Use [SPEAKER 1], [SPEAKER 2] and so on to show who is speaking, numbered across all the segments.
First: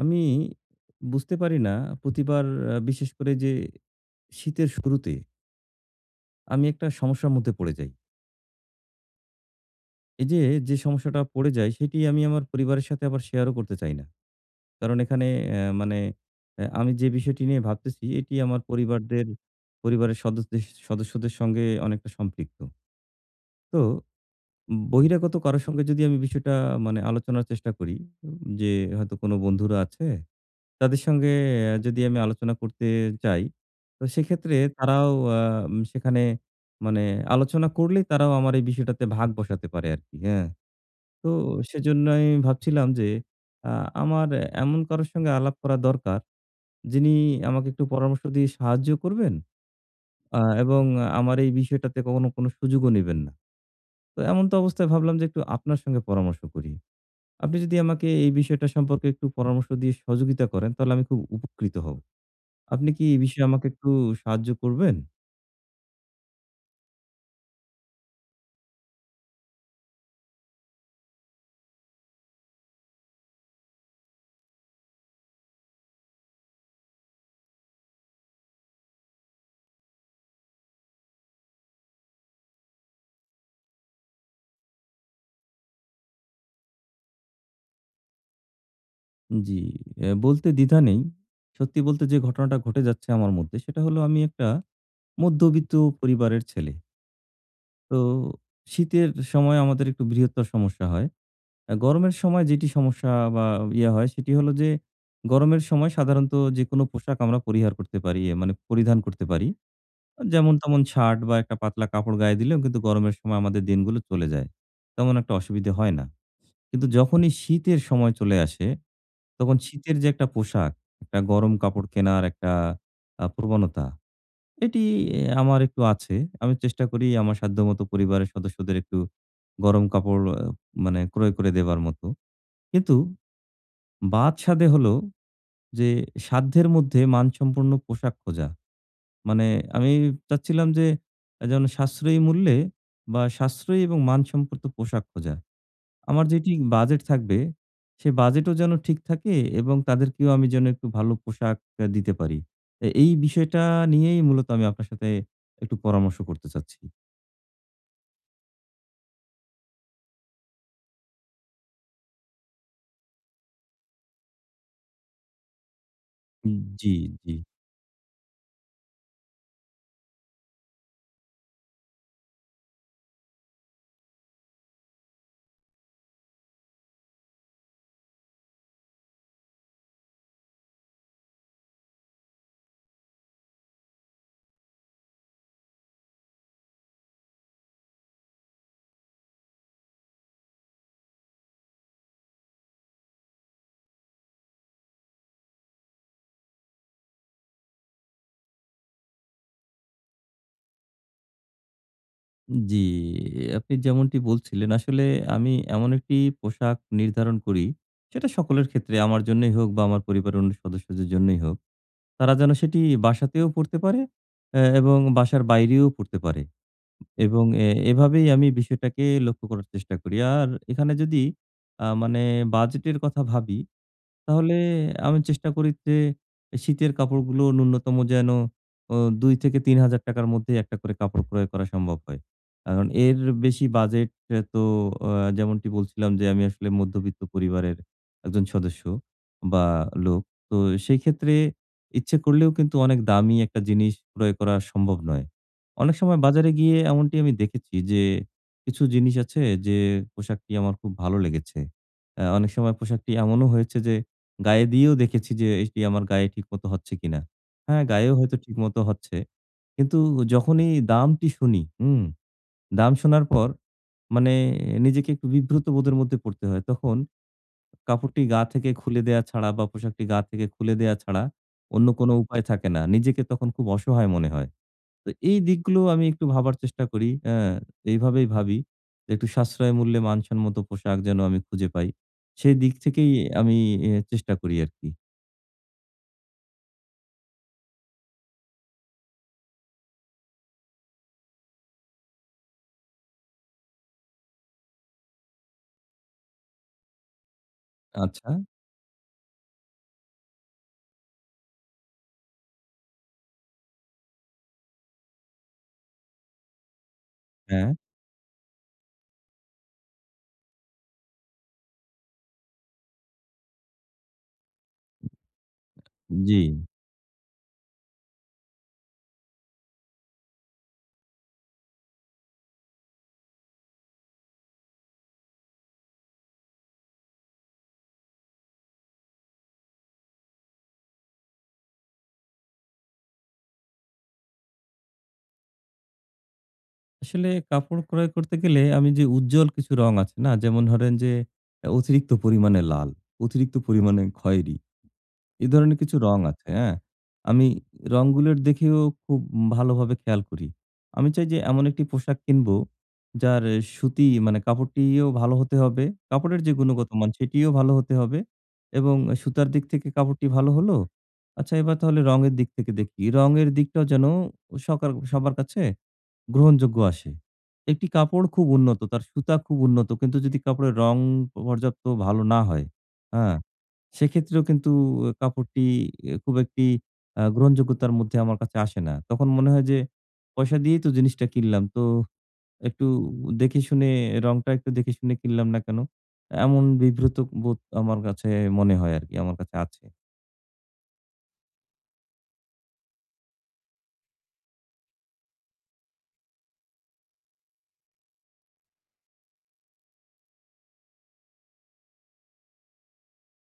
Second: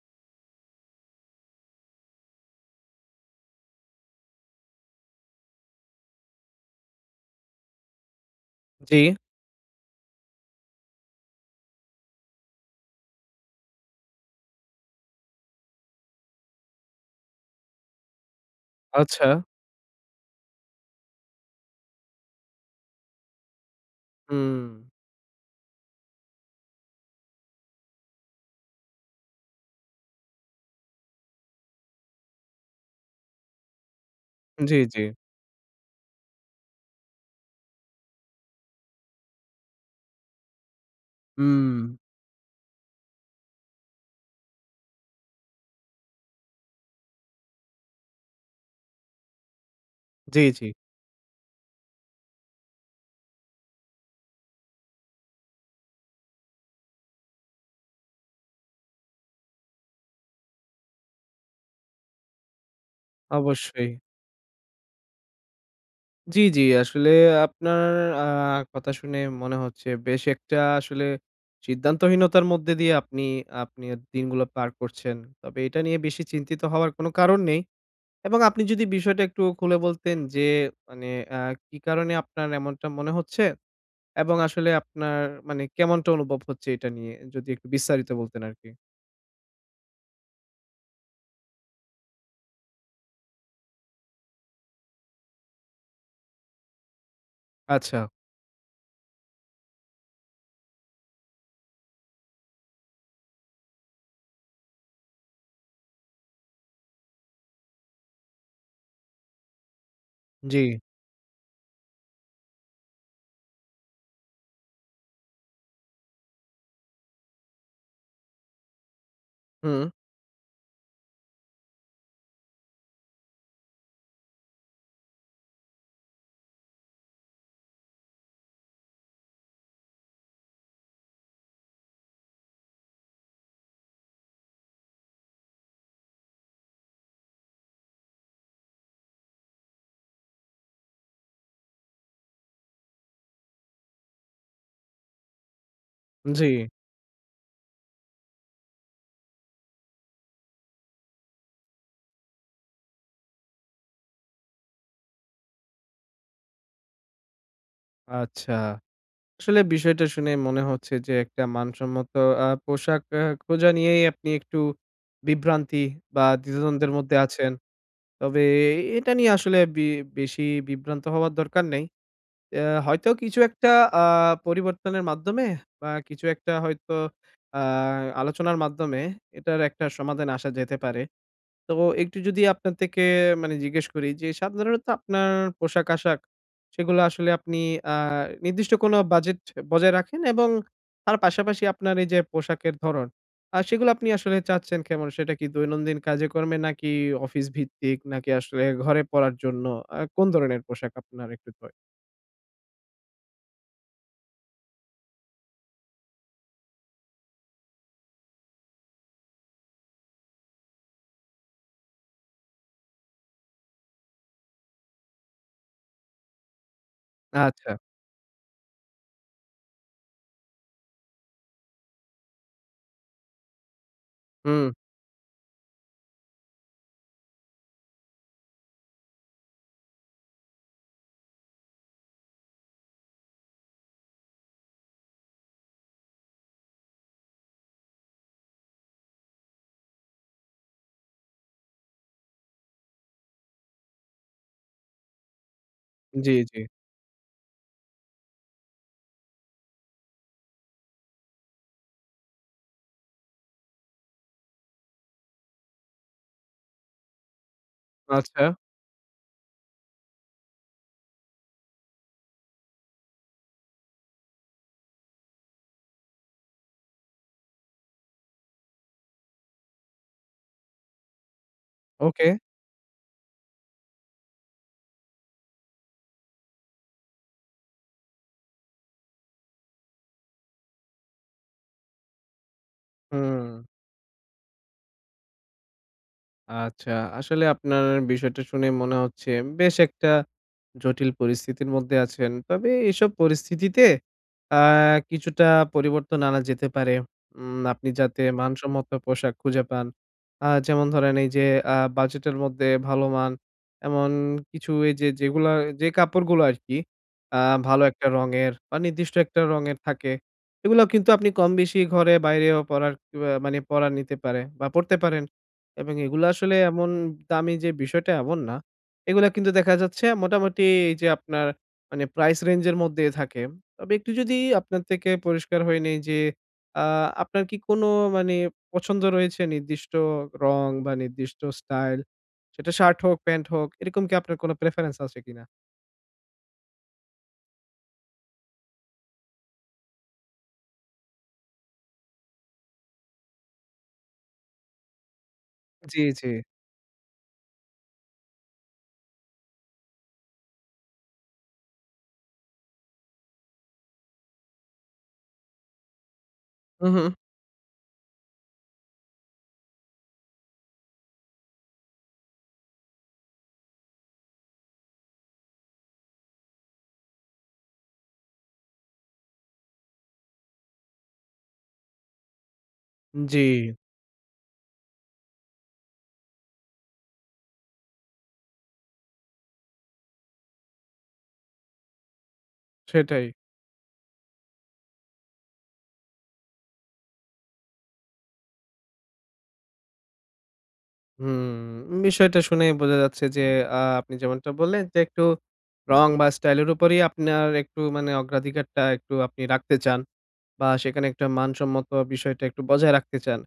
[SPEAKER 1] আমি বুঝতে পারি না প্রতিবার বিশেষ করে যে শীতের শুরুতে আমি একটা সমস্যার মধ্যে পড়ে যাই।
[SPEAKER 2] জি,
[SPEAKER 1] এই যে, যে সমস্যাটা পড়ে যাই সেটি আমি আমার পরিবারের সাথে আবার শেয়ারও করতে চাই না। কারণ এখানে মানে আমি যে বিষয়টি নিয়ে ভাবতেছি এটি আমার
[SPEAKER 2] আচ্ছা।
[SPEAKER 1] পরিবারের সদস্যদের সদস্যদের সঙ্গে অনেকটা সম্পৃক্ত। তো
[SPEAKER 2] হুম।
[SPEAKER 1] বহিরাগত কারো সঙ্গে যদি আমি বিষয়টা মানে আলোচনার চেষ্টা করি, যে হয়তো কোনো বন্ধুরা আছে তাদের সঙ্গে যদি আমি আলোচনা করতে চাই, তো সেক্ষেত্রে
[SPEAKER 2] জি, জি।
[SPEAKER 1] তারাও আ উম সেখানে মানে আলোচনা করলেই তারাও আমার এই বিষয়টাতে ভাগ বসাতে পারে আরকি, হ্যাঁ। তো
[SPEAKER 2] হুম।
[SPEAKER 1] সেজন্যই ভাবছিলাম যে আ আমার এমন কারো সঙ্গে আলাপ করা দরকার, যিনি আমাকে একটু পরামর্শ দিয়ে সাহায্য করবেন
[SPEAKER 2] জি, জি।
[SPEAKER 1] এবং আমার এই বিষয়টাতে কখনো কোনো সুযোগও নিবেন না। তো এমন তো অবস্থায় ভাবলাম যে একটু আপনার সঙ্গে পরামর্শ করি। আপনি যদি আমাকে এই বিষয়টা সম্পর্কে একটু পরামর্শ দিয়ে সহযোগিতা করেন, তাহলে আমি খুব উপকৃত হব। আপনি কি এই বিষয়ে আমাকে
[SPEAKER 2] অবশ্যই।
[SPEAKER 1] একটু সাহায্য করবেন?
[SPEAKER 2] জি, জি। আসলে আপনার আ কথা শুনে মনে হচ্ছে বেশ একটা আসলে সিদ্ধান্তহীনতার মধ্যে দিয়ে আপনি আপনির দিনগুলো পার করছেন। তবে এটা নিয়ে বেশি চিন্তিত হওয়ার কোনো কারণ নেই। এবং আপনি যদি বিষয়টা একটু খুলে বলতেন যে মানে আ কি কারণে আপনার এমনটা মনে হচ্ছে? এবং আসলে আপনার মানে কেমনটা অনুভব হচ্ছে এটা নিয়ে? যদি একটু বিস্তারিত বলতেন আরকি।
[SPEAKER 1] জি, এ বলতে দ্বিধা নেই। সত্যি বলতে যে ঘটনাটা ঘটে যাচ্ছে আমার মধ্যে সেটা হলো আমি একটা মধ্যবিত্ত পরিবারের ছেলে। তো
[SPEAKER 2] আচ্ছা।
[SPEAKER 1] শীতের সময় আমাদের একটু বৃহত্তর সমস্যা হয়। গরমের সময় যেটি সমস্যা বা ইয়ে হয় সেটি হলো যে গরমের সময় সাধারণত যেকোনো পোশাক আমরা পরিহার করতে পারি, মানে পরিধান করতে পারি। যেমন
[SPEAKER 2] জি।
[SPEAKER 1] তেমন শার্ট বা একটা পাতলা কাপড় গায়ে দিলেও কিন্তু গরমের সময় আমাদের দিনগুলো চলে যায়। তেমন একটা অসুবিধে হয় না। কিন্তু যখনই শীতের সময় চলে আসে, তখন
[SPEAKER 2] হুম।
[SPEAKER 1] শীতের যে একটা পোশাক, একটা গরম কাপড় কেনার একটা প্রবণতা, এটি আমার একটু আছে। আমি চেষ্টা করি আমার সাধ্যমতো পরিবারের সদস্যদের একটু গরম কাপড় মানে ক্রয় করে দেবার মতো। কিন্তু বাদসাধে হলো যে সাধ্যের মধ্যে মানসম্পন্ন পোশাক খোঁজা। মানে আমি চাচ্ছিলাম যে যেন সাশ্রয়ী মূল্যে বা সাশ্রয়ী এবং মানসম্পন্ন পোশাক খোঁজা। আমার
[SPEAKER 2] জি।
[SPEAKER 1] যেটি বাজেট থাকবে, সে বাজেটও যেন ঠিক থাকে এবং তাদেরকেও আমি যেন একটু ভালো পোশাক দিতে পারি। এই বিষয়টা নিয়েই মূলত আমি আপনার সাথে একটু পরামর্শ করতে চাচ্ছি।
[SPEAKER 2] আচ্ছা। আসলে বিষয়টা শুনে মনে হচ্ছে যে একটা মানসম্মত পোশাক খোঁজা নিয়েই আপনি একটু বিভ্রান্তি বা
[SPEAKER 1] জি,
[SPEAKER 2] দ্বিধাদ্বন্দ্বের মধ্যে
[SPEAKER 1] জি,
[SPEAKER 2] আছেন। তবে এটা নিয়ে আসলে বেশি বিভ্রান্ত হওয়ার দরকার নেই। হয়তো কিছু একটা আ পরিবর্তনের মাধ্যমে বা কিছু একটা হয়তো আ আলোচনার মাধ্যমে এটার একটা সমাধানে আসা যেতে পারে। তো একটু যদি আপনার থেকে মানে জিজ্ঞেস করি যে সাধারণত আপনার পোশাক-আশাক সেগুলো আসলে আপনি আ নির্দিষ্ট কোনো বাজেট বজায় রাখেন এবং তার পাশাপাশি আপনার এই যে পোশাকের ধরন, সেগুলো আপনি আসলে চাচ্ছেন কেমন? সেটা কি দৈনন্দিন কাজে-কর্মে নাকি অফিস ভিত্তিক নাকি আসলে ঘরে পড়ার জন্য? কোন ধরনের পোশাক আপনার একটু
[SPEAKER 1] জি। আপনি যেমনটি বলছিলেন আসলে আমি এমন একটি পোশাক নির্ধারণ করি, সেটা সকলের ক্ষেত্রে আমার জন্যই হোক বা আমার পরিবারের অন্য সদস্যদের জন্যই হোক। তারা যেন সেটি বাসাতেও পড়তে পারে এবং বাসার বাইরেও পড়তে পারে। এবং
[SPEAKER 2] আচ্ছা।
[SPEAKER 1] এভাবেই আমি বিষয়টাকে লক্ষ্য করার চেষ্টা করি। আর এখানে যদি মানে বাজেটের কথা ভাবি তাহলে
[SPEAKER 2] হুম।
[SPEAKER 1] আমি চেষ্টা করি যে শীতের কাপড়গুলো ন্যূনতম যেন অ ৳২,০০০-৩,০০০ র মধ্যেই একটা করে কাপড় ক্রয় করা সম্ভব হয়। কারণ এর বেশি বাজেট এ তো আ যেমনটি বলছিলাম যে আমি আসলে মধ্যবিত্ত পরিবারের একজন সদস্য বা লোক। তো সেই ক্ষেত্রে ইচ্ছে করলেও কিন্তু অনেক দামি একটা জিনিস ক্রয় করা সম্ভব নয়। অনেক সময়
[SPEAKER 2] জি,
[SPEAKER 1] বাজারে
[SPEAKER 2] জি।
[SPEAKER 1] গিয়ে এমনটি আমি দেখেছি যে কিছু জিনিস আছে যে পোশাকটি আমার খুব ভালো লেগেছে। অনেক সময় পোশাকটি এমনও হয়েছে যে গায়ে দিয়েও দেখেছি যে এটি আমার গায়ে ঠিকমতো হচ্ছে কিনা। হ্যাঁ, গায়েও হয়তো
[SPEAKER 2] আচ্ছা।
[SPEAKER 1] ঠিকমতো হচ্ছে। কিন্তু যখনই দামটি শুনি, হুম? দাম শোনার পর মানে নিজেকে একটু বিব্রত বোধের মধ্যে পড়তে হয়। তখন কাপড়টি গা থেকে খুলে দেয়া ছাড়া বা পোশাকটি গা থেকে খুলে দেয়া ছাড়া অন্য কোনো
[SPEAKER 2] ওকে।
[SPEAKER 1] উপায় থাকে না। নিজেকে তখন খুব অসহায় মনে হয়। তো এই দিকগুলো আমি একটু ভাবার চেষ্টা করি। হ্যাঁ, এইভাবেই ভাবি যে একটু সাশ্রয় মূল্যে মানসম্মত পোশাক যেন আমি খুঁজে পাই। সেই দিক থেকেই
[SPEAKER 2] হুম।
[SPEAKER 1] আমি চেষ্টা করি আরকি।
[SPEAKER 2] আচ্ছা। আসলে আপনার বিষয়টা শুনে মনে হচ্ছে বেশ একটা জটিল পরিস্থিতির মধ্যে আছেন। তবে এসব পরিস্থিতিতে আ কিছুটা পরিবর্তন আনা যেতে পারে। আপনি যাতে
[SPEAKER 1] আচ্ছা,
[SPEAKER 2] মানসম্মত পোশাক খুঁজে পান। যেমন ধরেন এই যে বাজেটের মধ্যে ভালো মান এমন কিছু এই যে যেগুলা যে কাপড়গুলো আরকি আ
[SPEAKER 1] হ্যাঁ,
[SPEAKER 2] ভালো একটা রঙের বা নির্দিষ্ট একটা রঙের থাকে। এগুলো কিন্তু আপনি কম বেশি ঘরে বাইরেও পরার মানে পরা নিতে পারে বা পড়তে পারেন। এবং এগুলো
[SPEAKER 1] জি।
[SPEAKER 2] আসলে এমন দামি যে বিষয়টা এমন না। এগুলা কিন্তু দেখা যাচ্ছে মোটামুটি এই যে আপনার মানে প্রাইস রেঞ্জ এর মধ্যে থাকে। তবে একটু যদি আপনার থেকে পরিষ্কার হয়ে নেই যে আ আপনার কি কোনো মানে পছন্দ রয়েছে নির্দিষ্ট রং বা নির্দিষ্ট স্টাইল? সেটা শার্ট হোক, প্যান্ট হোক এরকম কি আপনার কোনো প্রেফারেন্স আছে কিনা?
[SPEAKER 1] আসলে কাপড় ক্রয় করতে গেলে আমি যে উজ্জ্বল কিছু রং আছে না? যেমন ধরেন যে অতিরিক্ত পরিমাণে লাল, অতিরিক্ত পরিমাণে খয়েরি। এ ধরনের কিছু
[SPEAKER 2] জি,
[SPEAKER 1] রং
[SPEAKER 2] জি।
[SPEAKER 1] আছে, হ্যাঁ? আমি রংগুলোর দেখেও খুব ভালোভাবে খেয়াল করি। আমি চাই যে এমন একটি পোশাক কিনবো যার সুতি মানে কাপড়টিও ভালো হতে হবে। কাপড়ের যে
[SPEAKER 2] হু,
[SPEAKER 1] গুণগত
[SPEAKER 2] হু।
[SPEAKER 1] মান সেটিও ভালো হতে হবে এবং সুতার দিক থেকে কাপড়টি ভালো হলো। আচ্ছা এবার তাহলে রঙের দিক থেকে দেখি। রঙের দিকটাও যেন সবার কাছে গ্রহণযোগ্য আসে। একটি কাপড় খুব উন্নত, তার সুতা খুব উন্নত। কিন্তু যদি কাপড়ের রং পর্যাপ্ত ভালো না হয়, হ্যাঁ?
[SPEAKER 2] জি,
[SPEAKER 1] সেক্ষেত্রেও কিন্তু কাপড়টি খুব একটি গ্রহণযোগ্যতার মধ্যে আমার কাছে আসে না। তখন মনে হয় যে, পয়সা দিয়েই তো জিনিসটা কিনলাম। তো একটু
[SPEAKER 2] সেটাই।
[SPEAKER 1] দেখে শুনে রংটা একটু দেখে শুনে কিনলাম না কেন? এমন বিব্রত বোধ আমার কাছে মনে হয় আরকি, আমার কাছে আছে।
[SPEAKER 2] হুম, বিষয়টা শুনে বোঝা যাচ্ছে যে আপনি যেমনটা বললেন যে একটু রং বা স্টাইল এর উপরেই আপনার একটু মানে অগ্রাধিকারটা একটু আপনি রাখতে চান। বা সেখানে একটা মানসম্মত বিষয়টা একটু বজায় রাখতে চান।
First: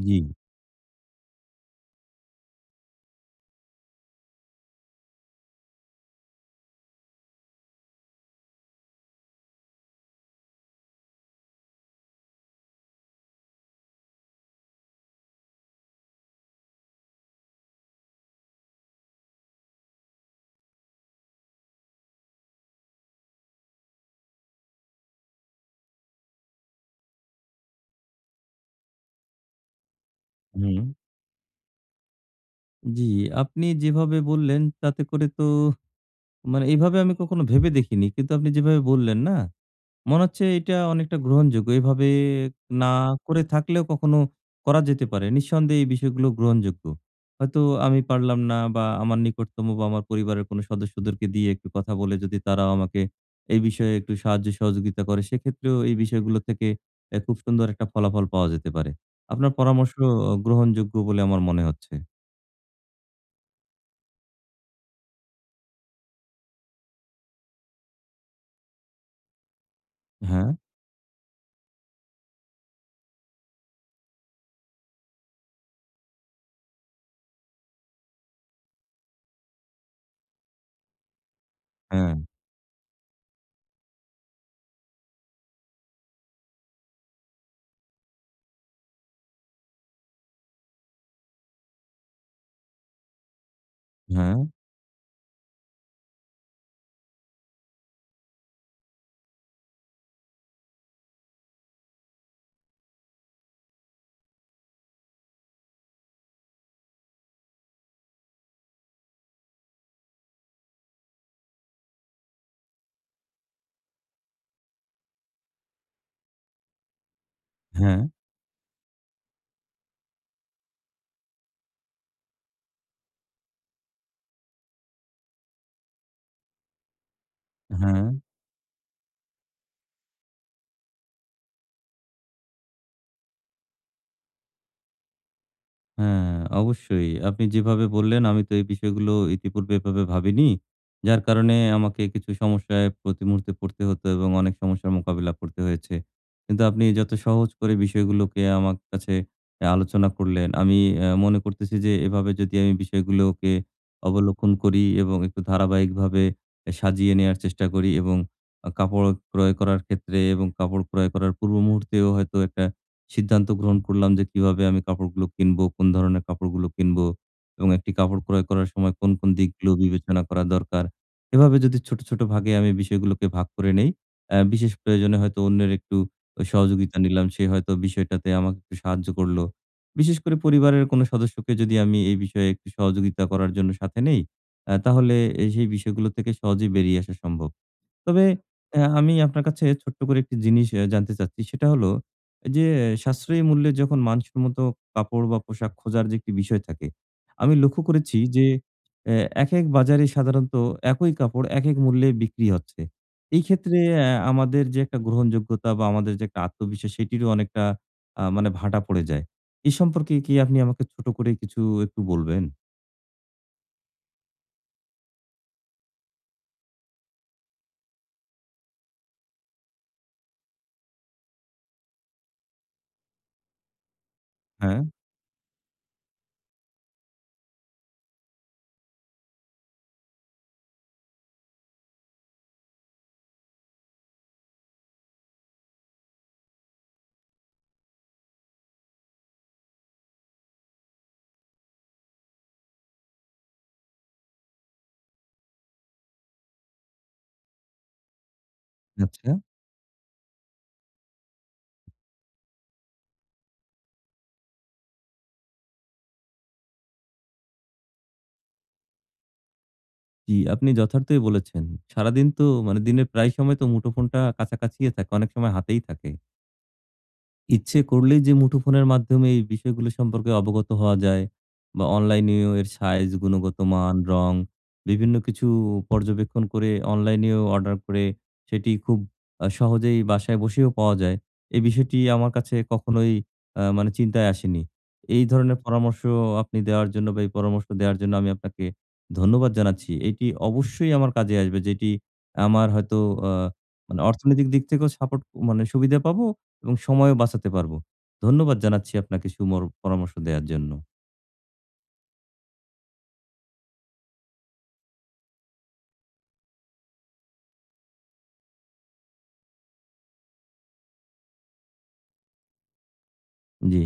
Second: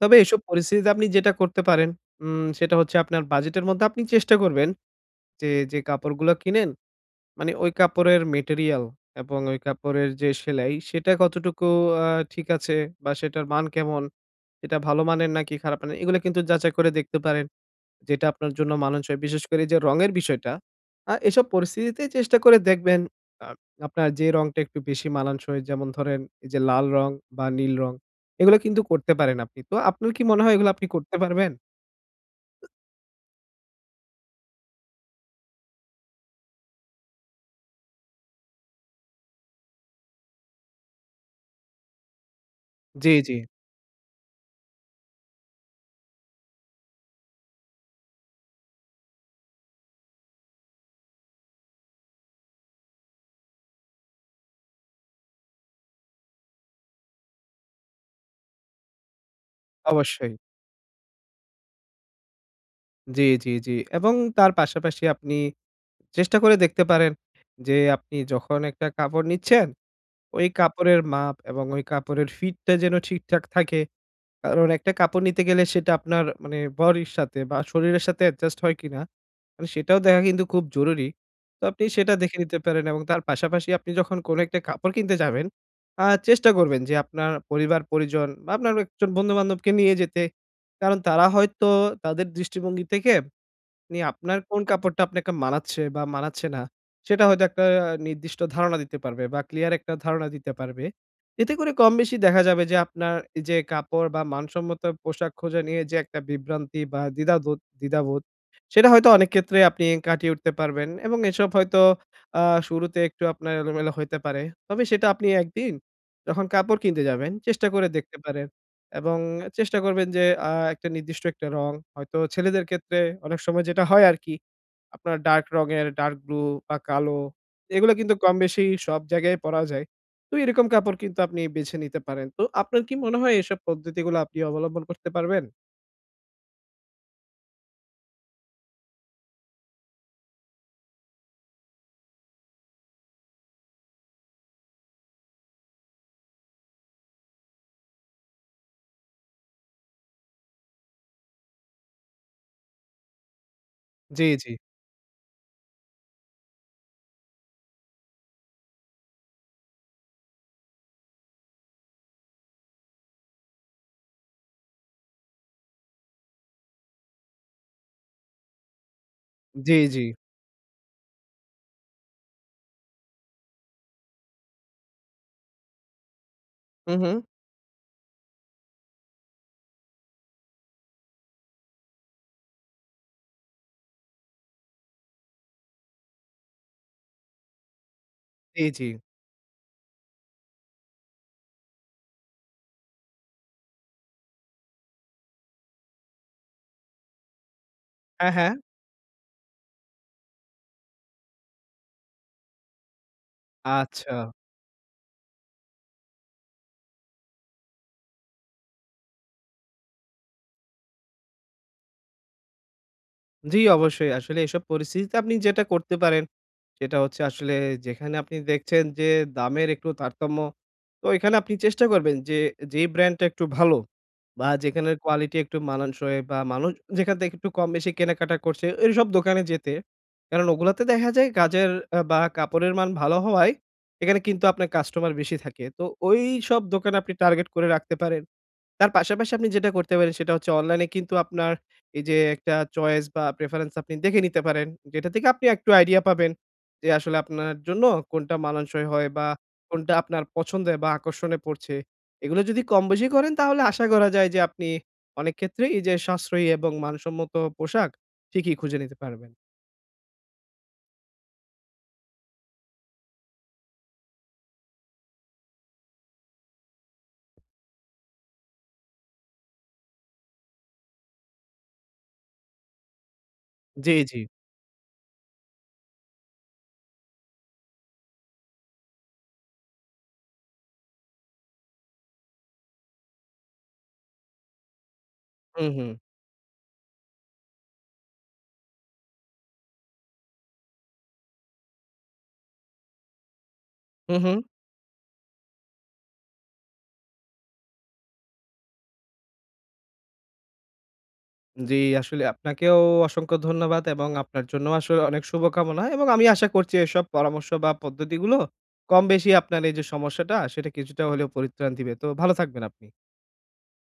[SPEAKER 2] তবে
[SPEAKER 1] জি,
[SPEAKER 2] এসব পরিস্থিতিতে আপনি যেটা করতে পারেন, সেটা হচ্ছে আপনার বাজেটের মধ্যে আপনি চেষ্টা করবেন যে, যে কাপড়গুলো কিনেন, মানে ওই কাপড়ের মেটেরিয়াল এবং ওই কাপড়ের যে সেলাই, সেটা কতটুকু আ ঠিক আছে বা সেটার মান কেমন? এটা ভালো মানের নাকি খারাপ মানের? এগুলো কিন্তু যাচাই করে দেখতে পারেন। যেটা আপনার জন্য মানানসই। বিশেষ করে যে রঙের বিষয়টা, এসব পরিস্থিতিতে চেষ্টা করে দেখবেন আ আপনার যে রংটা একটু বেশি মানানসই যেমন ধরেন এই যে লাল রং বা নীল রং এগুলো কিন্তু করতে পারেন আপনি। তো আপনার কি মনে হয় এগুলো
[SPEAKER 1] হুম।
[SPEAKER 2] আপনি করতে পারবেন?
[SPEAKER 1] জি, আপনি যেভাবে বললেন তাতে করে তো মানে এভাবে আমি কখনো ভেবে দেখিনি। কিন্তু আপনি যেভাবে বললেন না? মনে হচ্ছে এটা অনেকটা গ্রহণযোগ্য। এভাবে না
[SPEAKER 2] জি, জি,
[SPEAKER 1] করে থাকলেও কখনো করা যেতে পারে। নিঃসন্দেহে এই বিষয়গুলো গ্রহণযোগ্য। হয়তো আমি পারলাম না বা আমার নিকটতম বা আমার পরিবারের কোনো সদস্যদেরকে দিয়ে একটু কথা বলে যদি তারাও আমাকে এই বিষয়ে একটু সাহায্য সহযোগিতা করে সেক্ষেত্রেও এই বিষয়গুলো থেকে খুব সুন্দর একটা ফলাফল পাওয়া যেতে পারে। আপনার পরামর্শ
[SPEAKER 2] অবশ্যই।
[SPEAKER 1] গ্রহণযোগ্য বলে আমার মনে হচ্ছে।
[SPEAKER 2] জি, জি, জি এবং তার পাশাপাশি আপনি চেষ্টা করে দেখতে পারেন যে আপনি যখন একটা কাপড় নিচ্ছেন, ওই
[SPEAKER 1] হ্যাঁ,
[SPEAKER 2] কাপড়ের মাপ এবং ওই কাপড়ের ফিটটা যেন ঠিকঠাক থাকে। কারণ একটা কাপড় নিতে গেলে সেটা আপনার মানে বডির সাথে বা শরীরের সাথে অ্যাডজাস্ট হয় কিনা মানে সেটাও দেখা কিন্তু খুব জরুরি। তো আপনি সেটা
[SPEAKER 1] হ্যাঁ,
[SPEAKER 2] দেখে নিতে পারেন এবং তার পাশাপাশি আপনি যখন কোনো একটা কাপড় কিনতে যাবেন, চেষ্টা করবেন যে আপনার পরিবার-পরিজন বা আপনার একজন বন্ধু-বান্ধবকে নিয়ে যেতে। কারণ তারা হয়তো তাদের দৃষ্টিভঙ্গি থেকে নিয়ে
[SPEAKER 1] হ্যাঁ,
[SPEAKER 2] আপনার কোন কাপড়টা আপনাকে মানাচ্ছে বা মানাচ্ছে না, সেটা হয়তো একটা নির্দিষ্ট ধারণা দিতে পারবে বা ক্লিয়ার একটা ধারণা দিতে পারবে। এতে করে কমবেশি দেখা যাবে যে আপনার এই যে কাপড় বা মানসম্মত পোশাক খোঁজা নিয়ে যে একটা বিভ্রান্তি বা দ্বিধাবোধ, সেটা হয়তো অনেক ক্ষেত্রে আপনি কাটিয়ে উঠতে পারবেন এবং এসব হয়তো আ শুরুতে একটু আপনার এলোমেলো হইতে পারে। তবে সেটা আপনি একদিন যখন কাপড় কিনতে যাবেন চেষ্টা করে
[SPEAKER 1] হ্যাঁ,
[SPEAKER 2] দেখতে পারেন। এবং চেষ্টা করবেন যে একটা নির্দিষ্ট একটা রং। হয়তো ছেলেদের ক্ষেত্রে অনেক সময় যেটা হয় আরকি, আপনার ডার্ক রঙের ডার্ক ব্লু বা কালো এগুলো
[SPEAKER 1] হ্যাঁ।
[SPEAKER 2] কিন্তু কম বেশি সব জায়গায় পরা যায়। তো এরকম কাপড় কিন্তু আপনি বেছে নিতে পারেন। তো আপনার কি মনে হয় এসব পদ্ধতিগুলো আপনি অবলম্বন করতে পারবেন?
[SPEAKER 1] হ্যাঁ, অবশ্যই। আপনি যেভাবে বললেন আমি তো এই বিষয়গুলো ইতিপূর্বে এভাবে ভাবিনি। যার কারণে আমাকে কিছু সমস্যায় প্রতি মুহূর্তে পড়তে হতো এবং অনেক সমস্যার মোকাবিলা করতে হয়েছে। কিন্তু আপনি যত সহজ করে বিষয়গুলোকে আমার কাছে আলোচনা করলেন, আমি মনে করতেছি যে এভাবে যদি আমি বিষয়গুলোকে
[SPEAKER 2] জি,
[SPEAKER 1] অবলোকন
[SPEAKER 2] জি।
[SPEAKER 1] করি এবং একটু ধারাবাহিকভাবে সাজিয়ে নেয়ার চেষ্টা করি এবং কাপড় ক্রয় করার ক্ষেত্রে এবং কাপড় ক্রয় করার পূর্ব মুহূর্তেও হয়তো একটা সিদ্ধান্ত গ্রহণ করলাম যে কিভাবে আমি কাপড়গুলো কিনবো, কোন ধরনের কাপড়গুলো কিনবো এবং একটি কাপড় ক্রয় করার সময় কোন, কোন দিকগুলো
[SPEAKER 2] জি, জি।
[SPEAKER 1] বিবেচনা করা দরকার। এভাবে যদি ছোট, ছোট ভাগে আমি বিষয়গুলোকে ভাগ করে নেই, বিশেষ প্রয়োজনে হয়তো অন্যের একটু
[SPEAKER 2] হু,
[SPEAKER 1] সহযোগিতা
[SPEAKER 2] হু।
[SPEAKER 1] নিলাম। সে হয়তো বিষয়টাতে আমাকে একটু সাহায্য করলো। বিশেষ করে পরিবারের কোনো সদস্যকে যদি আমি এই বিষয়ে একটু সহযোগিতা করার জন্য সাথে নেই, তাহলে সেই বিষয়গুলো থেকে সহজেই বেরিয়ে আসা সম্ভব। তবে
[SPEAKER 2] জি, জি।
[SPEAKER 1] আমি আপনার কাছে ছোট্ট করে একটি জিনিস জানতে চাচ্ছি। সেটা হলো যে সাশ্রয়ী মূল্যে যখন মানসম্মত কাপড় বা পোশাক খোঁজার যে একটি বিষয় থাকে, আমি লক্ষ্য করেছি
[SPEAKER 2] হ্যাঁ,
[SPEAKER 1] যে
[SPEAKER 2] হ্যাঁ।
[SPEAKER 1] অ্যা একেক বাজারে সাধারণত একই কাপড় একেক মূল্যে বিক্রি হচ্ছে। এই ক্ষেত্রে
[SPEAKER 2] আচ্ছা।
[SPEAKER 1] আমাদের যে একটা গ্রহণযোগ্যতা বা আমাদের যে একটা আত্মবিশ্বাস সেটিরও অনেকটা মানে ভাটা পড়ে যায়। এ সম্পর্কে কি আপনি আমাকে ছোট করে কিছু একটু বলবেন?
[SPEAKER 2] জি, অবশ্যই। আসলে এসব পরিস্থিতিতে আপনি যেটা করতে পারেন সেটা হচ্ছে আসলে যেখানে আপনি দেখছেন যে দামের একটু তারতম্য, তো এখানে আপনি চেষ্টা করবেন যে যেই ব্র্যান্ডটা একটু ভালো বা
[SPEAKER 1] হ্যাঁ,
[SPEAKER 2] যেখানের কোয়ালিটি একটু মানানসই বা মানুষ যেখান থেকে একটু কম বেশি কেনাকাটা করছে এইসব দোকানে যেতে। কারণ ওগুলাতে দেখা যায় কাজের বা কাপড়ের মান ভালো হওয়ায় এখানে কিন্তু আপনার কাস্টমার বেশি থাকে। তো ওইসব দোকানে আপনি টার্গেট করে রাখতে পারেন। তার পাশাপাশি আপনি যেটা করতে পারেন সেটা হচ্ছে অনলাইনে কিন্তু আপনার এই যে একটা চয়েস বা প্রেফারেন্স আপনি দেখে নিতে পারেন। যেটা থেকে আপনি একটু আইডিয়া পাবেন যে আসলে আপনার জন্য কোনটা মানানসই হয় বা
[SPEAKER 1] আচ্ছা।
[SPEAKER 2] কোনটা আপনার পছন্দে বা আকর্ষণে পড়ছে। এগুলো যদি কম বেশি করেন তাহলে আশা করা যায় যে আপনি অনেক ক্ষেত্রেই এই যে সাশ্রয়ী এবং মানসম্মত পোশাক ঠিকই খুঁজে নিতে পারবেন।
[SPEAKER 1] জি, আপনি যথার্থই বলেছেন। সারাদিন তো মানে দিনের প্রায় সময় তো মুঠোফোনটা কাছাকাছিই থাকে। অনেক সময় হাতেই থাকে। ইচ্ছে করলেই যে মুঠোফোনের মাধ্যমে এই বিষয়গুলো সম্পর্কে অবগত হওয়া যায় বা অনলাইনেও এর সাইজ, গুণগত
[SPEAKER 2] জি,
[SPEAKER 1] মান,
[SPEAKER 2] জি।
[SPEAKER 1] রং বিভিন্ন কিছু পর্যবেক্ষণ করে অনলাইনেও অর্ডার করে সেটি খুব সহজেই বাসায় বসেও পাওয়া যায়। এই বিষয়টি আমার কাছে কখনোই মানে চিন্তায় আসেনি। এই ধরনের
[SPEAKER 2] হুম, হুম।
[SPEAKER 1] পরামর্শ আপনি দেওয়ার জন্য বা এই পরামর্শ দেওয়ার জন্য আমি আপনাকে ধন্যবাদ জানাচ্ছি। এটি অবশ্যই আমার কাজে আসবে যেটি আমার হয়তো আ মানে
[SPEAKER 2] হু, হু।
[SPEAKER 1] অর্থনৈতিক দিক থেকেও সাপোর্ট মানে সুবিধা পাবো এবং সময়ও বাঁচাতে পারবো। ধন্যবাদ জানাচ্ছি আপনাকে সুমর পরামর্শ দেওয়ার জন্য।
[SPEAKER 2] জি, আসলে আপনাকেও অসংখ্য ধন্যবাদ এবং আপনার জন্য আসলে অনেক শুভকামনা এবং আমি আশা করছি এসব পরামর্শ বা পদ্ধতিগুলো কম বেশি আপনার এই যে সমস্যাটা সেটা কিছুটা হলেও পরিত্রাণ দিবে। তো ভালো থাকবেন আপনি।
[SPEAKER 1] জি।